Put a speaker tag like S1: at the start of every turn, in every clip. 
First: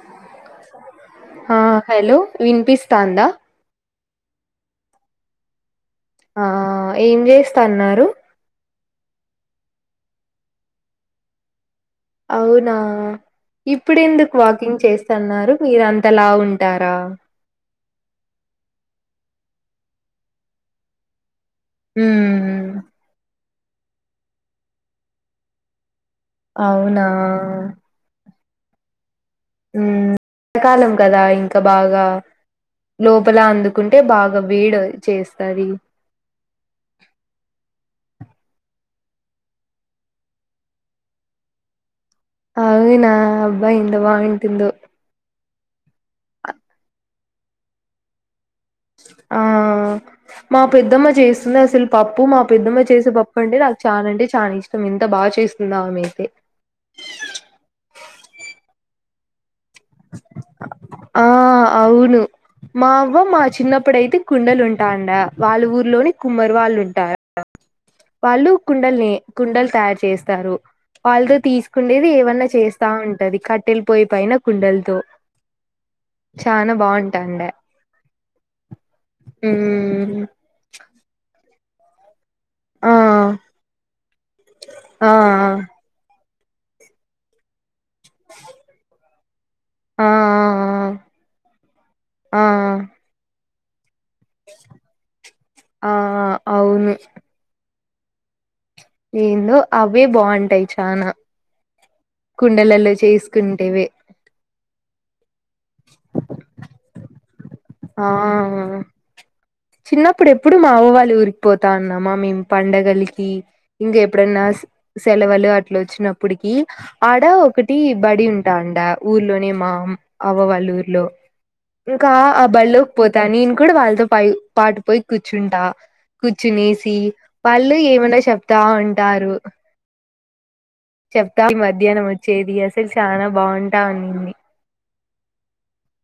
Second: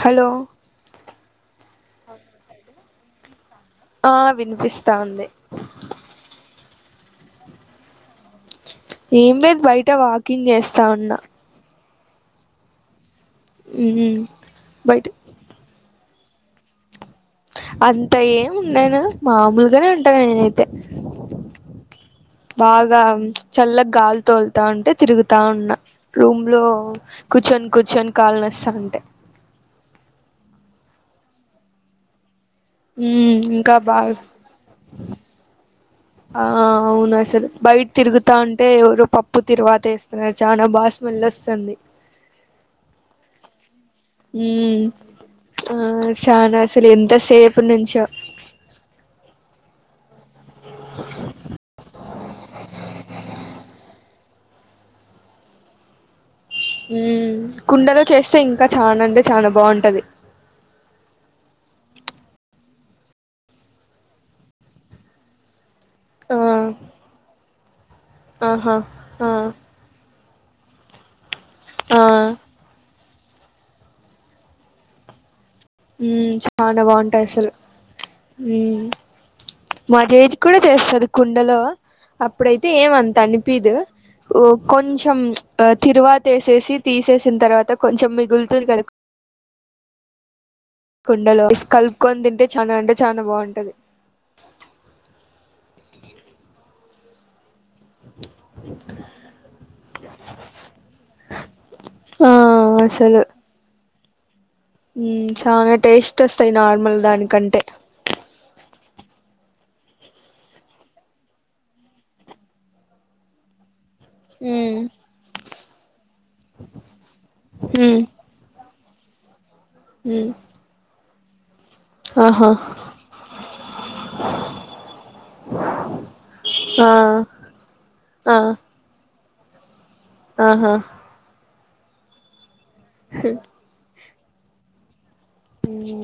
S1: Hello
S2: హా hello విన్పిస్ సందా
S1: ఆ వినిపిస్తా ఉంది
S2: ఆ ఆ ఏం చేస్తన్నారు
S1: ఏం లేదు బయట వాకింగ్ చేస్తా ఉన్నా
S2: అవునా ఇప్పుడు
S1: ఉమ్
S2: ఎందుకు వాకింగ్
S1: బయట
S2: చేస్తన్నారు. మీరన్ తలా ఉంటారా
S1: అంత ఏం ఉండను. మామూలుగానే ఉంటాగా నేనైతే
S2: హ్మ్.
S1: బాగా చల్లగ్ గాలి తొల్తావుంటే, తిరుగుతా ఉన్నా. రూమ్ లో
S2: అవునా!
S1: కూచొన్ కూచొన్ కాళ్ళ నో సండే
S2: హు [inaudible] కాలం కదా ఇంకా బాగా లోపల
S1: ఉమ్ ఇంకా
S2: అందుకుంటే బాగా వేడో చేస్తది
S1: తాఉంటే ఎవరు పప్పు తిరువాత వేస్తున్నారు చానా బాగా స్మెల్ వస్తుంది
S2: అవునా అబ్బా ఎంత బావుంటుందో
S1: ఉమ్ ఆ షాన్ అసలు ఎంత సేపు నించో
S2: ఆ మా పెద్దమ్మ చేస్తుంది అసలు పప్పు మా పెద్దమ్మ చేసే పప్పు అంటే నాకు చాలా అంటే చాలా ఇష్టం ఎంత బాగా చేస్తుందో ఆమెయితే
S1: హ్మ్ కుండలో చేస్తే ఇంకా చాన అంటే చానా బాగుం
S2: ఆ అవును మా అవ్వ మా చిన్నప్పుడయితే కుండలు ఉంటాండ వాళ్ళు ఊ రి లోని
S1: ఆ
S2: కుమ్మరి వాళ్ళు ఉంటారు వాళ్ళు
S1: ఆహా
S2: కుండల్ని
S1: ఆ
S2: కుండలు తయారు చేస్ తారు వాళ్ళు
S1: ఆ
S2: తీసుకుండేది ఏమన్నా చేస్తా ఉ అది కట్టెల్ పొయ్యి పైన కుండల్తో
S1: హ్మ్ చానా బాగుంటాయి అసలు హ్మ్ మా
S2: మ్మ్
S1: జేజ్ కూడా చేస్తుంది కుండలో అప్పుడైతే
S2: ఆ
S1: ఏమంత అనిపిదు
S2: ఆ
S1: కొంచెం తిరువా వేసేసి తీసేసిన తర్వాత త కొంచం మిగులుతుంది కద
S2: ఆ ఆ
S1: కుండలో కలుపుకొని తింటే చాలా అంటే చాలా బాగుంటది
S2: ఆ ఆ అవును ఏందో అవే బాగుంటాయి చనా
S1: ఆ
S2: కుండలలో చేసుకుంటేవే
S1: హా చాల టేస్ట్ వస్తాయి నార్మల్ దానికంటే
S2: ఆ చిన్నప్పుడు ఎప్పుడు మా అవ్వవాళ్ళి ఊరికి పోతా ఉన్నామా మేము పండగలికి ఇంక ఎప్పుడైన్నా
S1: ఉమ్
S2: సెలవులు అట్లా వచ్చినప్పటికి ఆడ ఒకటి
S1: ఉమ్
S2: బడి ఉంటా అడా ఊర్లోనే మా
S1: ఉమ్
S2: అవ్వ వాళ్ల ఊరిలో ఇంకా
S1: ఆహా
S2: బడిలోకి పోతా నేను కూడా వాళ్ళతో పై పాటు పోయి కూర్చుంటా కూర్చునేసి
S1: ఆ
S2: వాళ్ళు ఏమన్నా
S1: ఆ
S2: చెప్తా ఉంటారు
S1: ఆహా
S2: చెప్తా మధ్యాహ్నం వచ్చేదియా అసలు చాలా బాగుంటావు
S1: ఉమ్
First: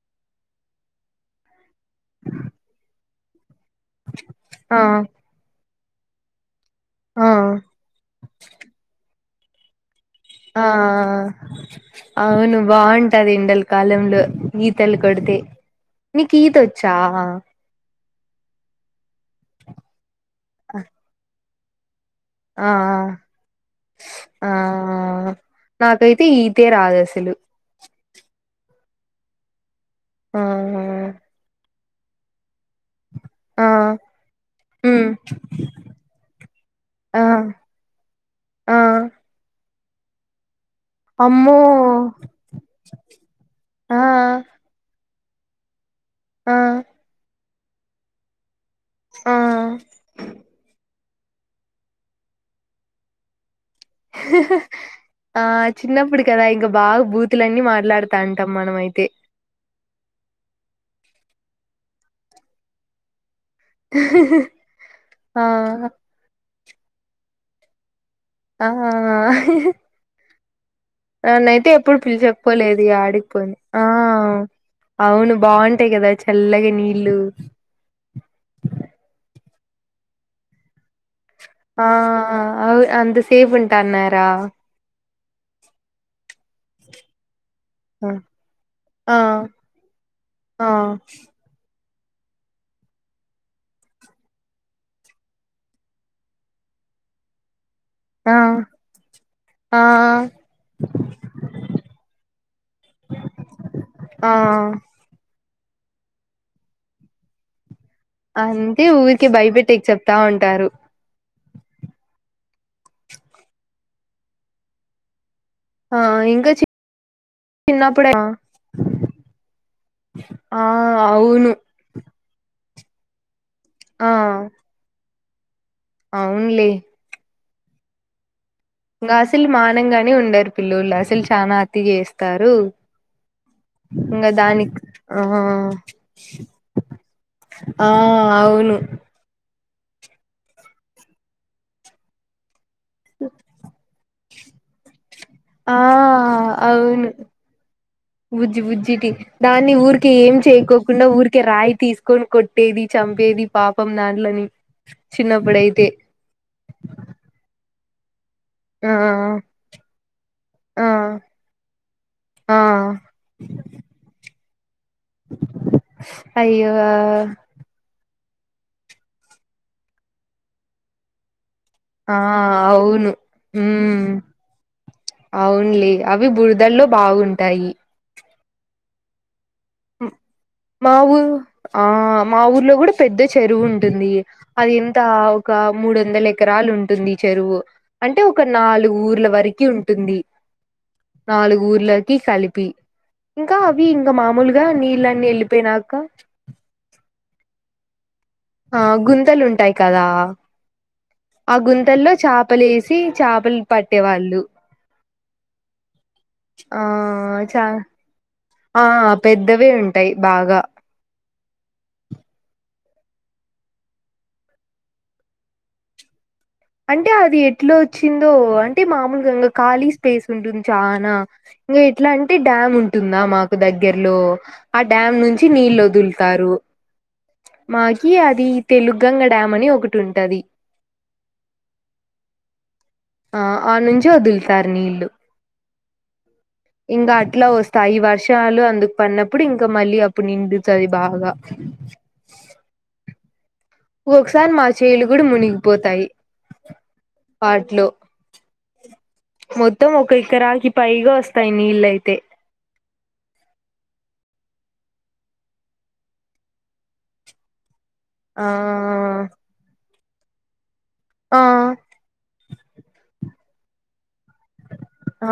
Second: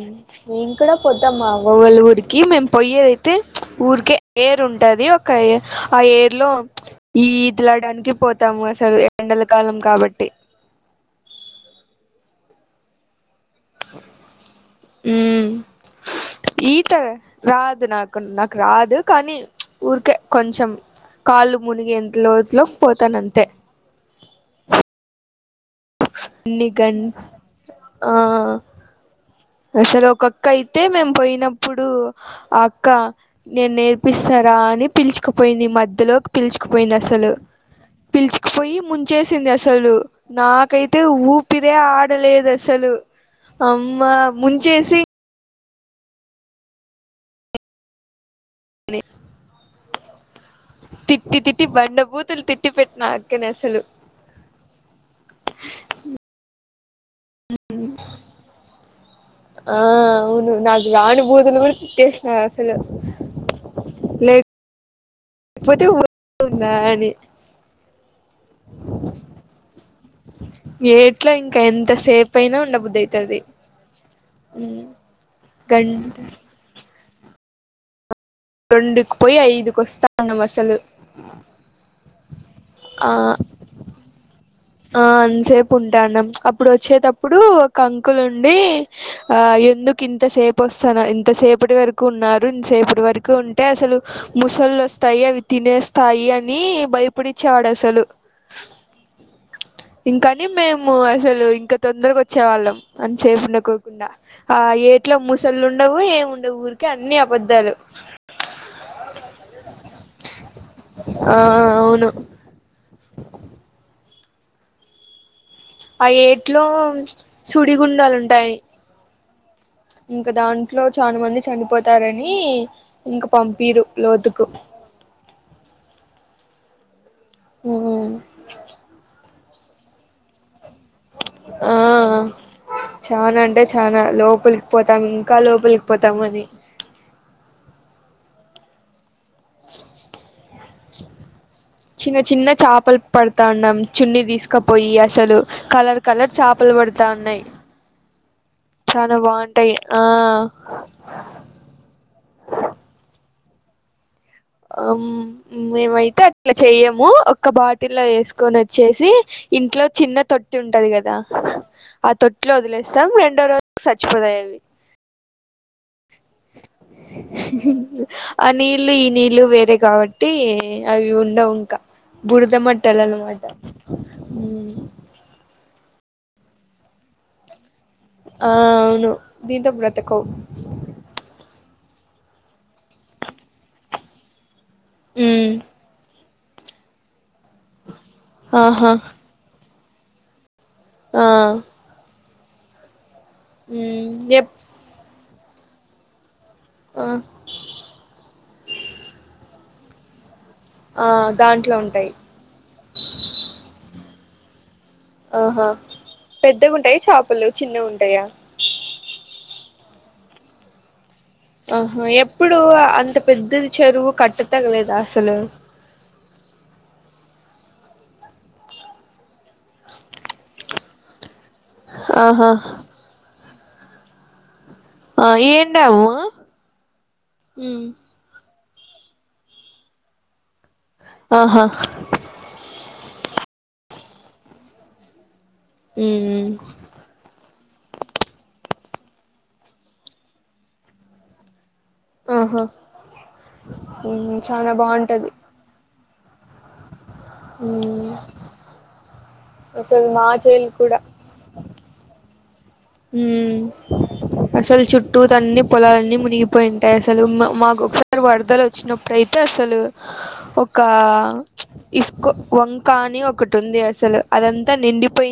S1: మేము కూడా పోతాము మా ఊ ఓవ్వల ఊరికి మేము పయ్యేదై ఊరికే ఎర్
S2: ఆ
S1: ఉంటది ఒక ఏర్ ఆ ఏర్లో
S2: ఆ
S1: ఈ ఇదిలాడానికి పోతాము అసలు ఎండలకాలం కాబట్
S2: ఆ ఆ అవును బాగుంటది ఇండల్ కాలంలో ఈతలు కొడితే
S1: ఉమ్
S2: నీకు ఈత వచ్చా
S1: ఊరుకే కొంచెం కాళ్ళు మునుగేఎంత లోజ్
S2: ఆ
S1: లోకి పోతానంతే
S2: ఆ నాకైతే ఈతే రాదు అసలు
S1: ఆ అసలు
S2: ఆ
S1: ఒకక్క అయితే మేం పోయినప్పుడు డు ఆ అక్క
S2: ఆ
S1: నేను నేర్పిస్తారా అని
S2: ఉమ్
S1: పిలిచుకుపోయింది మధ్యలోకి పిలిచుకుపోయింది
S2: ఆ
S1: అసలు పిల్
S2: ఆ
S1: చుకుపోయి ముంచేసింది అసలు నాక్ కై తే
S2: అమ్మో
S1: ఊపిరే ఆడలేదు అస్సలు
S2: ఆ
S1: అమ్మా సి
S2: ఆ ఆ
S1: తిట్టి తిట్టి బండ బూతులు తిట్టి పెట్న ఆ అక్కని అసలు
S2: ఆ చిన్నప్పుడు కదా ఇంక బాగ్ బూతులన్నీ మాట్లాడుతాఅంటాం మనమయితే
S1: ఆ అవును నాకు రాని భూతులు కూడ తిట్టేసిన అసలు లేకపోతే
S2: ఆహా
S1: ఉందా అని
S2: ఆ
S1: ఏట్లో ఇంకా
S2: నన్నయితే ఎప్పుడు
S1: ఎంతసేపు అయినా
S2: పిలిచకపోలేదు
S1: ఉండబుద్ధి అయితది
S2: ఆడిగిపోయిన ఆ అవును బాగుంటాయి కదా
S1: గంట
S2: చల్లగా నీల్ ల్లు
S1: రెండు కు పోయి ఐదుకు వస్తాన్నామ్ అసలు
S2: ఆ అ
S1: ఆ
S2: అంత సేఫ్ ఉంటాన్నారా
S1: ఆ అంతసేపు ఉంటానం అప్పుడు వచ్చేటప్పుడు కంకులుండి ఆ ఎందుకు ఇంతసేపు
S2: ఆ
S1: వస్తను ఇంతసేపటి వరకు కుఉన్నారు ఇంత సేపటి వరకు ఉంటే అసలు ముసళ్ళు వస్తాయి అవి తినేస్తాయి అని భయపడిచ్చివాడు అస సలు
S2: ఆ ఆ
S1: ఇంకాని మేము అసలు ఇంకా తొందరకు వచ్చే వాళ్ళం అనిసేపు ఉండకోకుండా ఆ ఏట్లో ముసలు ఉండవు ఏమి ఉండవు ఊరికే అన్ని అబద్దాలు
S2: అంతే ఊరికే భయపెట్టే కి చెప్తా ఉంటారు
S1: ఆ అవును ఆ ఏట్లో
S2: చిన్నప్పుడే
S1: సుడిగుండాలు
S2: ఆ
S1: ఉంటాయి ఇంకా
S2: ఆ!
S1: దాంట్లో చాలా మంది
S2: అవును
S1: చనిపోతారం నీ ఇంక పంపీరు
S2: ఆ
S1: లోతుకు
S2: అవునులే
S1: ఉమ్
S2: గాసులు మానంగానే ఉండారు పిల్లుల్లాస్ అసలు చానా
S1: ఆ
S2: అతి చేస్తారు
S1: చానా అంటే చానా
S2: ఇంకా
S1: లోపలికి
S2: దానికి
S1: పోతాం ఇంకా
S2: ఆ
S1: లోపలికి పోతాం అని
S2: ఆ అవును
S1: [inaudible] చిన్న చిన్న చాప పలు పడతా ఉన్నాం చున్ని తీసుకు కాపోయి
S2: ఆ అవును
S1: ఉన్నాయి
S2: బుజ్జి బుజ్జిటి
S1: చాలా
S2: దాన్ని
S1: బాగుంటాయి ఆ
S2: ఊరికే ఏం చేయకోకుండా ఊరికే రాయి తీసుకొని కొట్టేది చంపేది పాపం దాన
S1: ఆమ్ మేమైతే అట్లా చేయము ఒక బాట టిలా ఎస్ కొని
S2: ఆ
S1: వచ్చేసి ఇంట్లో చిన్న తొట్టి
S2: ఆ
S1: ఉంటది కదా ఆ తొట్టిలో వదిలేస్తాం రెండో రోజుకి చచ్చిపోతాయి అవి
S2: అయ్యో
S1: ఆ నీళ్ళు ఈ నీళ్లు వేరే కాబట్టి అవి ఉండవ్
S2: ఆ అవును ఉమ్ అవున్లే అవి బురదల్లో బాగుంటాయి
S1: ఆ అవును దీంతో బ్రతకవ్
S2: మా ఊ ఆ మా ఊర్లో కూడా పెద్ద చెరువు ఉంటుంది అది ఎంత ఒక
S1: ఉమ్
S2: మూడు వందల ఎ కరాలు ఉంటుంది చెరువు అంటే ఒక
S1: ఆహా
S2: నాలుగు ఊర్ల వరకి ఉన్ టుంది
S1: ఆ
S2: నాలుగు ఊర్లకి కలి పి ఇంకా అవి ఇంక
S1: ఉమ్ ఎప్
S2: మామూలు నీళ్ళన్నీ వెళ్ళిపోయినాక
S1: ఆ
S2: ఆ గుంతలుంటాయి కదా ఆ
S1: దాంట్లో ఉంటాయి
S2: గుంతల్లో చాపలేసి చాపలు పట్టేవాళ్ళు డు
S1: ఆహా పెద్దవి ఉంటాయా చాపలు
S2: చ
S1: చిన్నవి ఉంటాయా
S2: ఆ పెద్దవే ఉంటాయి బాగా
S1: ఆహా ఎప్పుడు అంత పెద్దది చెరువు కట్టతెగలేదా అసలు
S2: అంటే అది ఎట్లా వచ్చిందో అంటే మామూలుగా ఇంకా ఖాళీ స్పేస్ ఉంటుంది చానా ఇంగ ఎట్లంటే
S1: ఆహా
S2: డ్యామ్ ఉంటుందా మా దగ్గర్లో ఆ డ్యామ్ నుంచి నీళ్లు వదులుతారు మాకి అది తెలుగంగ డామ్ అని ఒకటి ఉంటది
S1: ఆహా
S2: ఆ ఆడ నుంచి వదులుతారు నీళ్లు
S1: ఉమ్
S2: ఇంకా అట్లా వస్ తాయి వర్షాలు అందుకు పడినప్పుడు ఇంక మళ్ళీ అప్పుడు నిండుతది బాగా
S1: ఆహా ఉమ్
S2: ఒక్కొక్క సారి మా
S1: చానా
S2: చేలు కూడా
S1: బాగుంటది
S2: మునిగిపోతాయి పాట్లు
S1: ఉమ్
S2: మొత్తం
S1: అసలు
S2: ఒక
S1: మా చేలు
S2: ఎకరానికి
S1: కూడా
S2: పైగా వస్తాయి నీళ్ళయితే
S1: ఉమ్ అసలు చుట్టూత అన్ని పొలాలన్నీ మునిగిపోయింటాయి అసలు మాకొకస
S2: ఆ
S1: వరదలు వచ్చినప్పుడైతే అసలు ఒక్ క్క
S2: ఆ
S1: ఇస్కో వంక అని ఒక టుంది అసలు అదంతా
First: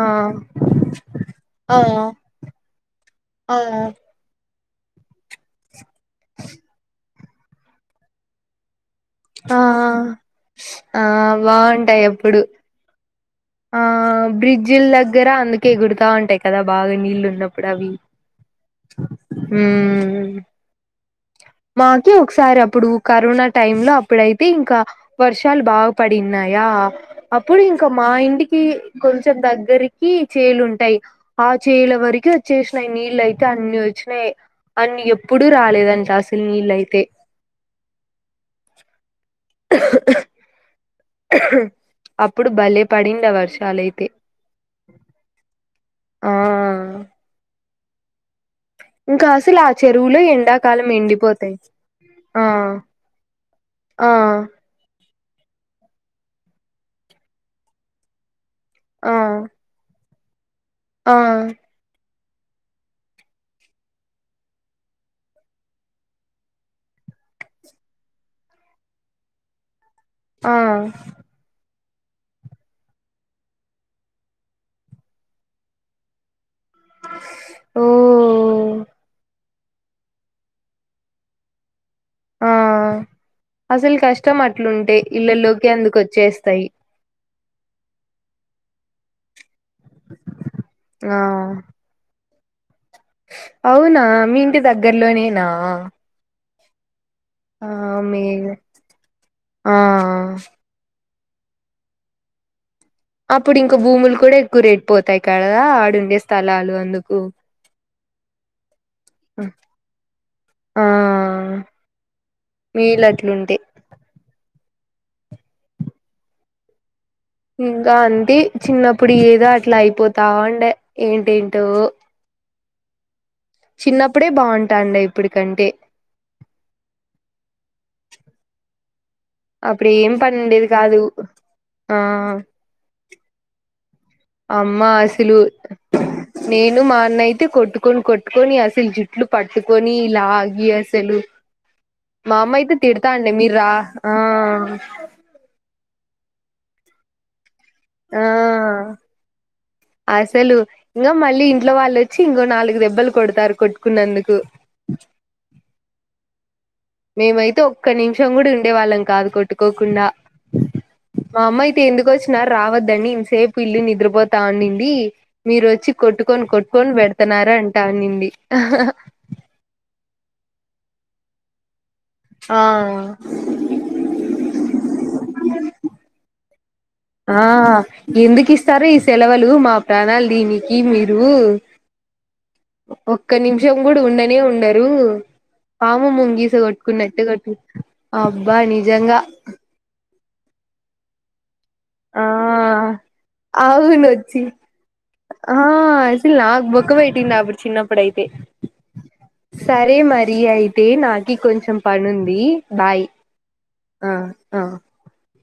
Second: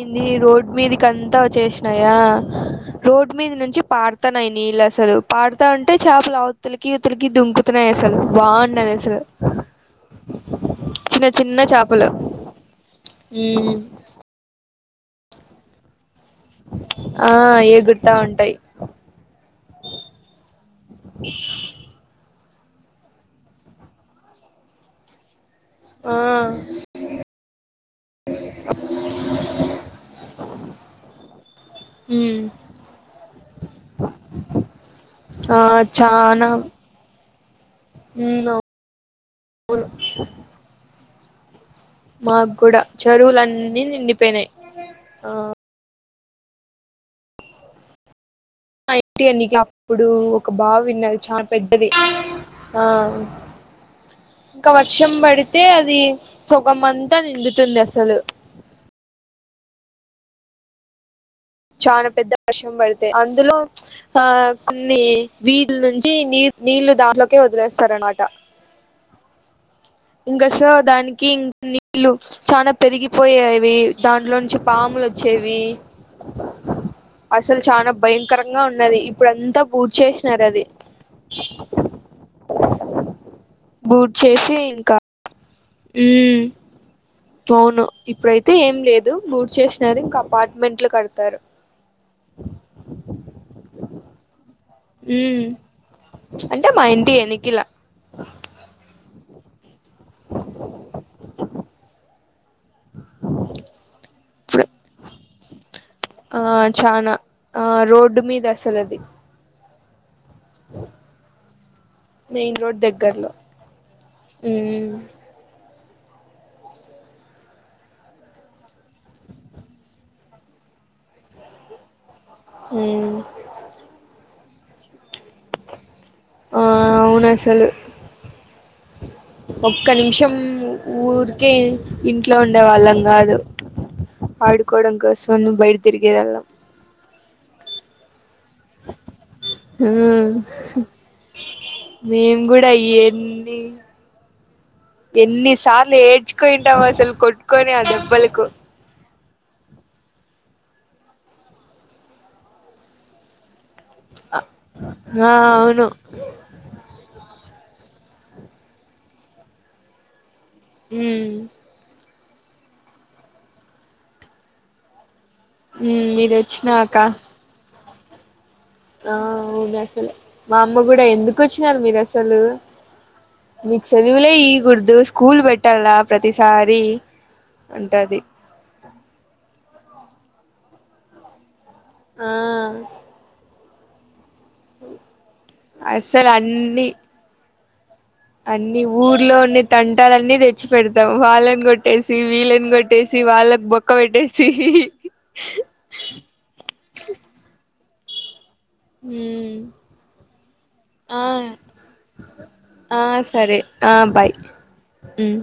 S2: ఆ
S1: రోడ్ మీదకి అంతా
S2: ఆ ఆ
S1: వచ్చేేసినాయా రోడ్డు మీద నుంచి పారతాన్నాయి ఈ నీళ్ళు అసలు పాడుతా ఉంటే చేపలు ఆ అవుతలికి ఇవుతలికి దుంకుతున్నాయి అసలు బాగున్నానది అసలు
S2: ఆ ఆ
S1: చిన్న చిన్న
S2: బాగుంటాయి
S1: చేపలు
S2: ఎప్పుడు
S1: ఉమ్
S2: జిల్ దగ్గర అందుకు ఎగుడుతా ఉంటాయి కదా బాగా నీళ్ళు
S1: ఆ
S2: ఉన్నప్పుడు అవి
S1: ఎగురుతా ఉంటాయి
S2: ఉమ్
S1: టీ
S2: మాకే ఒకసారి అప్పుడు కరోనా టైం లో అప్పుడైతే ఇంకా వర్ష వరిషలు బాగా
S1: ఆ
S2: పడిన్నాయా అప్పుడు ఇంకా మా ఇంటికి కొంచెం దగ్గరికి చేలు ఉంటాయి ఆ చేల వరకు వచ్చేసినాయి నీళ్ళ అయితే అన్ని వచ్చినాయి అన్ని ఎప్పుడు రాలేదంట నీల్ అయితే
S1: ఇన్ రొ అవును
S2: ఆఉ
S1: మాకు కూడా చెరువులన్నీ నిండిపోయినాయి ఆ
S2: ఆ
S1: ఇంటి
S2: ఇంకా
S1: ఎనికి
S2: అసలు ఆ
S1: అప్పుడు
S2: చెరువులో
S1: ఒక బావి
S2: ఎండాకాలం
S1: వు న్నది చాలా
S2: ఎండిపోతాయి
S1: పెద్దది ఆ
S2: ఆ
S1: ఇంకా వర్షం పడితే అది సుగం అంతా నిండుతుంది అసలు
S2: ఆ ఆ
S1: చాలా పెద్ద వర్షం పడితే అందులో ఆ కొన్ని వీళ్లు నుంచి నీ నీళ్లు దాంట్లోకే వదిలేస్తార అనమాట ఇంకా
S2: ఆ
S1: సో దానికి ఇం నీళ్లు చాన పెరిగిపోయేవి దాంట్లో నుంచి పాములు వచ్చేవి అసలు
S2: ఓ
S1: చానా భయంకరంగా ఉన్నది ఇప్పుడు అంతా ఊడ్ చేేసినారు అది
S2: ఆ అసలు
S1: బూట్
S2: కష్టం
S1: చేసి ఇంకా
S2: అట్లుంటే ఇల్లో ఎందుకు
S1: ఉమ్
S2: వచ్చేస్తాయి
S1: అవును ఇప్పుడయితే ఏం లేదు బూడ్ చేస్త సరే ఇంకా అపార్ట్మెంట్లు
S2: ఆ
S1: కడతారు
S2: దగ్గర్లోనేనా
S1: ఉమ్ అంటే మా ఇంటి ఎనికిల
S2: ఆ మే ఆ
S1: ఉమ్
S2: అప్పుడు ఇంక భూములు కూడా ఎక్కువ రేట్ పోతాయి కదా. ఆడుండే స్థలాలు అందుకు.
S1: డ్డుం మీద అసలు అది.
S2: ఛ్ ఆహ్
S1: మెయిన్ రోడ్
S2: వీలు
S1: దగ్గరలో
S2: అట్లుండే.
S1: ఉమ్
S2: ఇంకా అంతే చిన్నప్పుడు ఏదో అట్లా అయిపోతావుండే ఏంటేంటో.
S1: ఉమ్.
S2: చిన్నప్పుడే బావుంటాండే ఇప్పటికంటే.
S1: ఆహ్ అవునాసలు. ఒక్క
S2: అప్పుడు ఏం
S1: నిమిషం
S2: పని ఉండేది కాదు
S1: ఊరికే
S2: ఆ
S1: ఇంట్లో ఉండేవాళ్ళం కాదు.
S2: అమ్మ
S1: ఆడుకోవడం
S2: అసలు
S1: కోసం బయట తిరిగేవాళ్ళం
S2: నేను మా అన్న అయితే కొట్టుకొని కొట్టుకొని అసలు జుట్లు
S1: ఉమ్
S2: పట్టుకొనిలాగి అసలు మా
S1: మేము
S2: అమ్మ
S1: కూడా
S2: అయితే తిడతాండే మీరు
S1: ఎన్ని
S2: రా ఆహ్.
S1: ఎన్ని సార్లు ఏడ్. మెచ్చుకుంటాం అసలు కొట్. కొనే ఆ దెబ్బలకు.
S2: అసలు ఇంకా మళ్ళీ ఇంట్లో వాళ్ళోచ్చి ఇంకో నాలుగు దెబ్బలు కొడతారు కొట్టుకున్నందుకు.
S1: ఆహ్ అవును
S2: మేమైతే ఒక్క నిమిషం కూడా ఉండే వాళ్ళం కాదు కొట్టుకోకుండా.
S1: ఉమ్
S2: మా అమ్మ అయితే ఎందుకు వచ్చ్ రావద్దని ఇంతసేపు ఇల్లు నిద్రపోతా ఉనింది. మీరు వచ్చి
S1: ఉమ్ మీరు
S2: కొట్టుకొని కొట్టుకొని పెడుతున్నారన్ టానింది.
S1: ఆహ్ ఉగాసలు. మా అమ్మ కూడా ఎందుకు వచ్చినారు మీరు అస్
S2: ఆ
S1: మీకు సెలవులే ఇకూడదు స్కూల్ పెట్టాల ప్రతిసా సార్
S2: ఆహ్ ఎందుకు ఇస్తారు ఈ సెలవులు మా ప్రాణాలు. దీనీకి మీరు.
S1: ఆహ్
S2: జంగుడు ఉండని ఉండనే ఉండరు పాము
S1: అసలు
S2: ముంగీస
S1: అన్ని
S2: కట్టుకున్నట్టే కోట్
S1: అన్ని ఊర్లో ఉన్నే తన్. ట్టాలన్నీ తెచ్చి పెడతాం వాళ్ళని కొట్ట్. కట్టేసి
S2: ఆ
S1: వీళ్ళాని కొట్టేసి వాళ్ళాకి బొక్క
S2: అవునొచ్చి
S1: పెట్టేసి.
S2: ఆ అప్పుడైతే
S1: ఉమ్
S2: సరే మరి అయితే
S1: ఆ
S2: నాకి కొంచెం పనుంది బాయ్.
S1: ఆ సరే
S2: ఆ
S1: బాయ్
S2: ఆ
S1: ఉమ్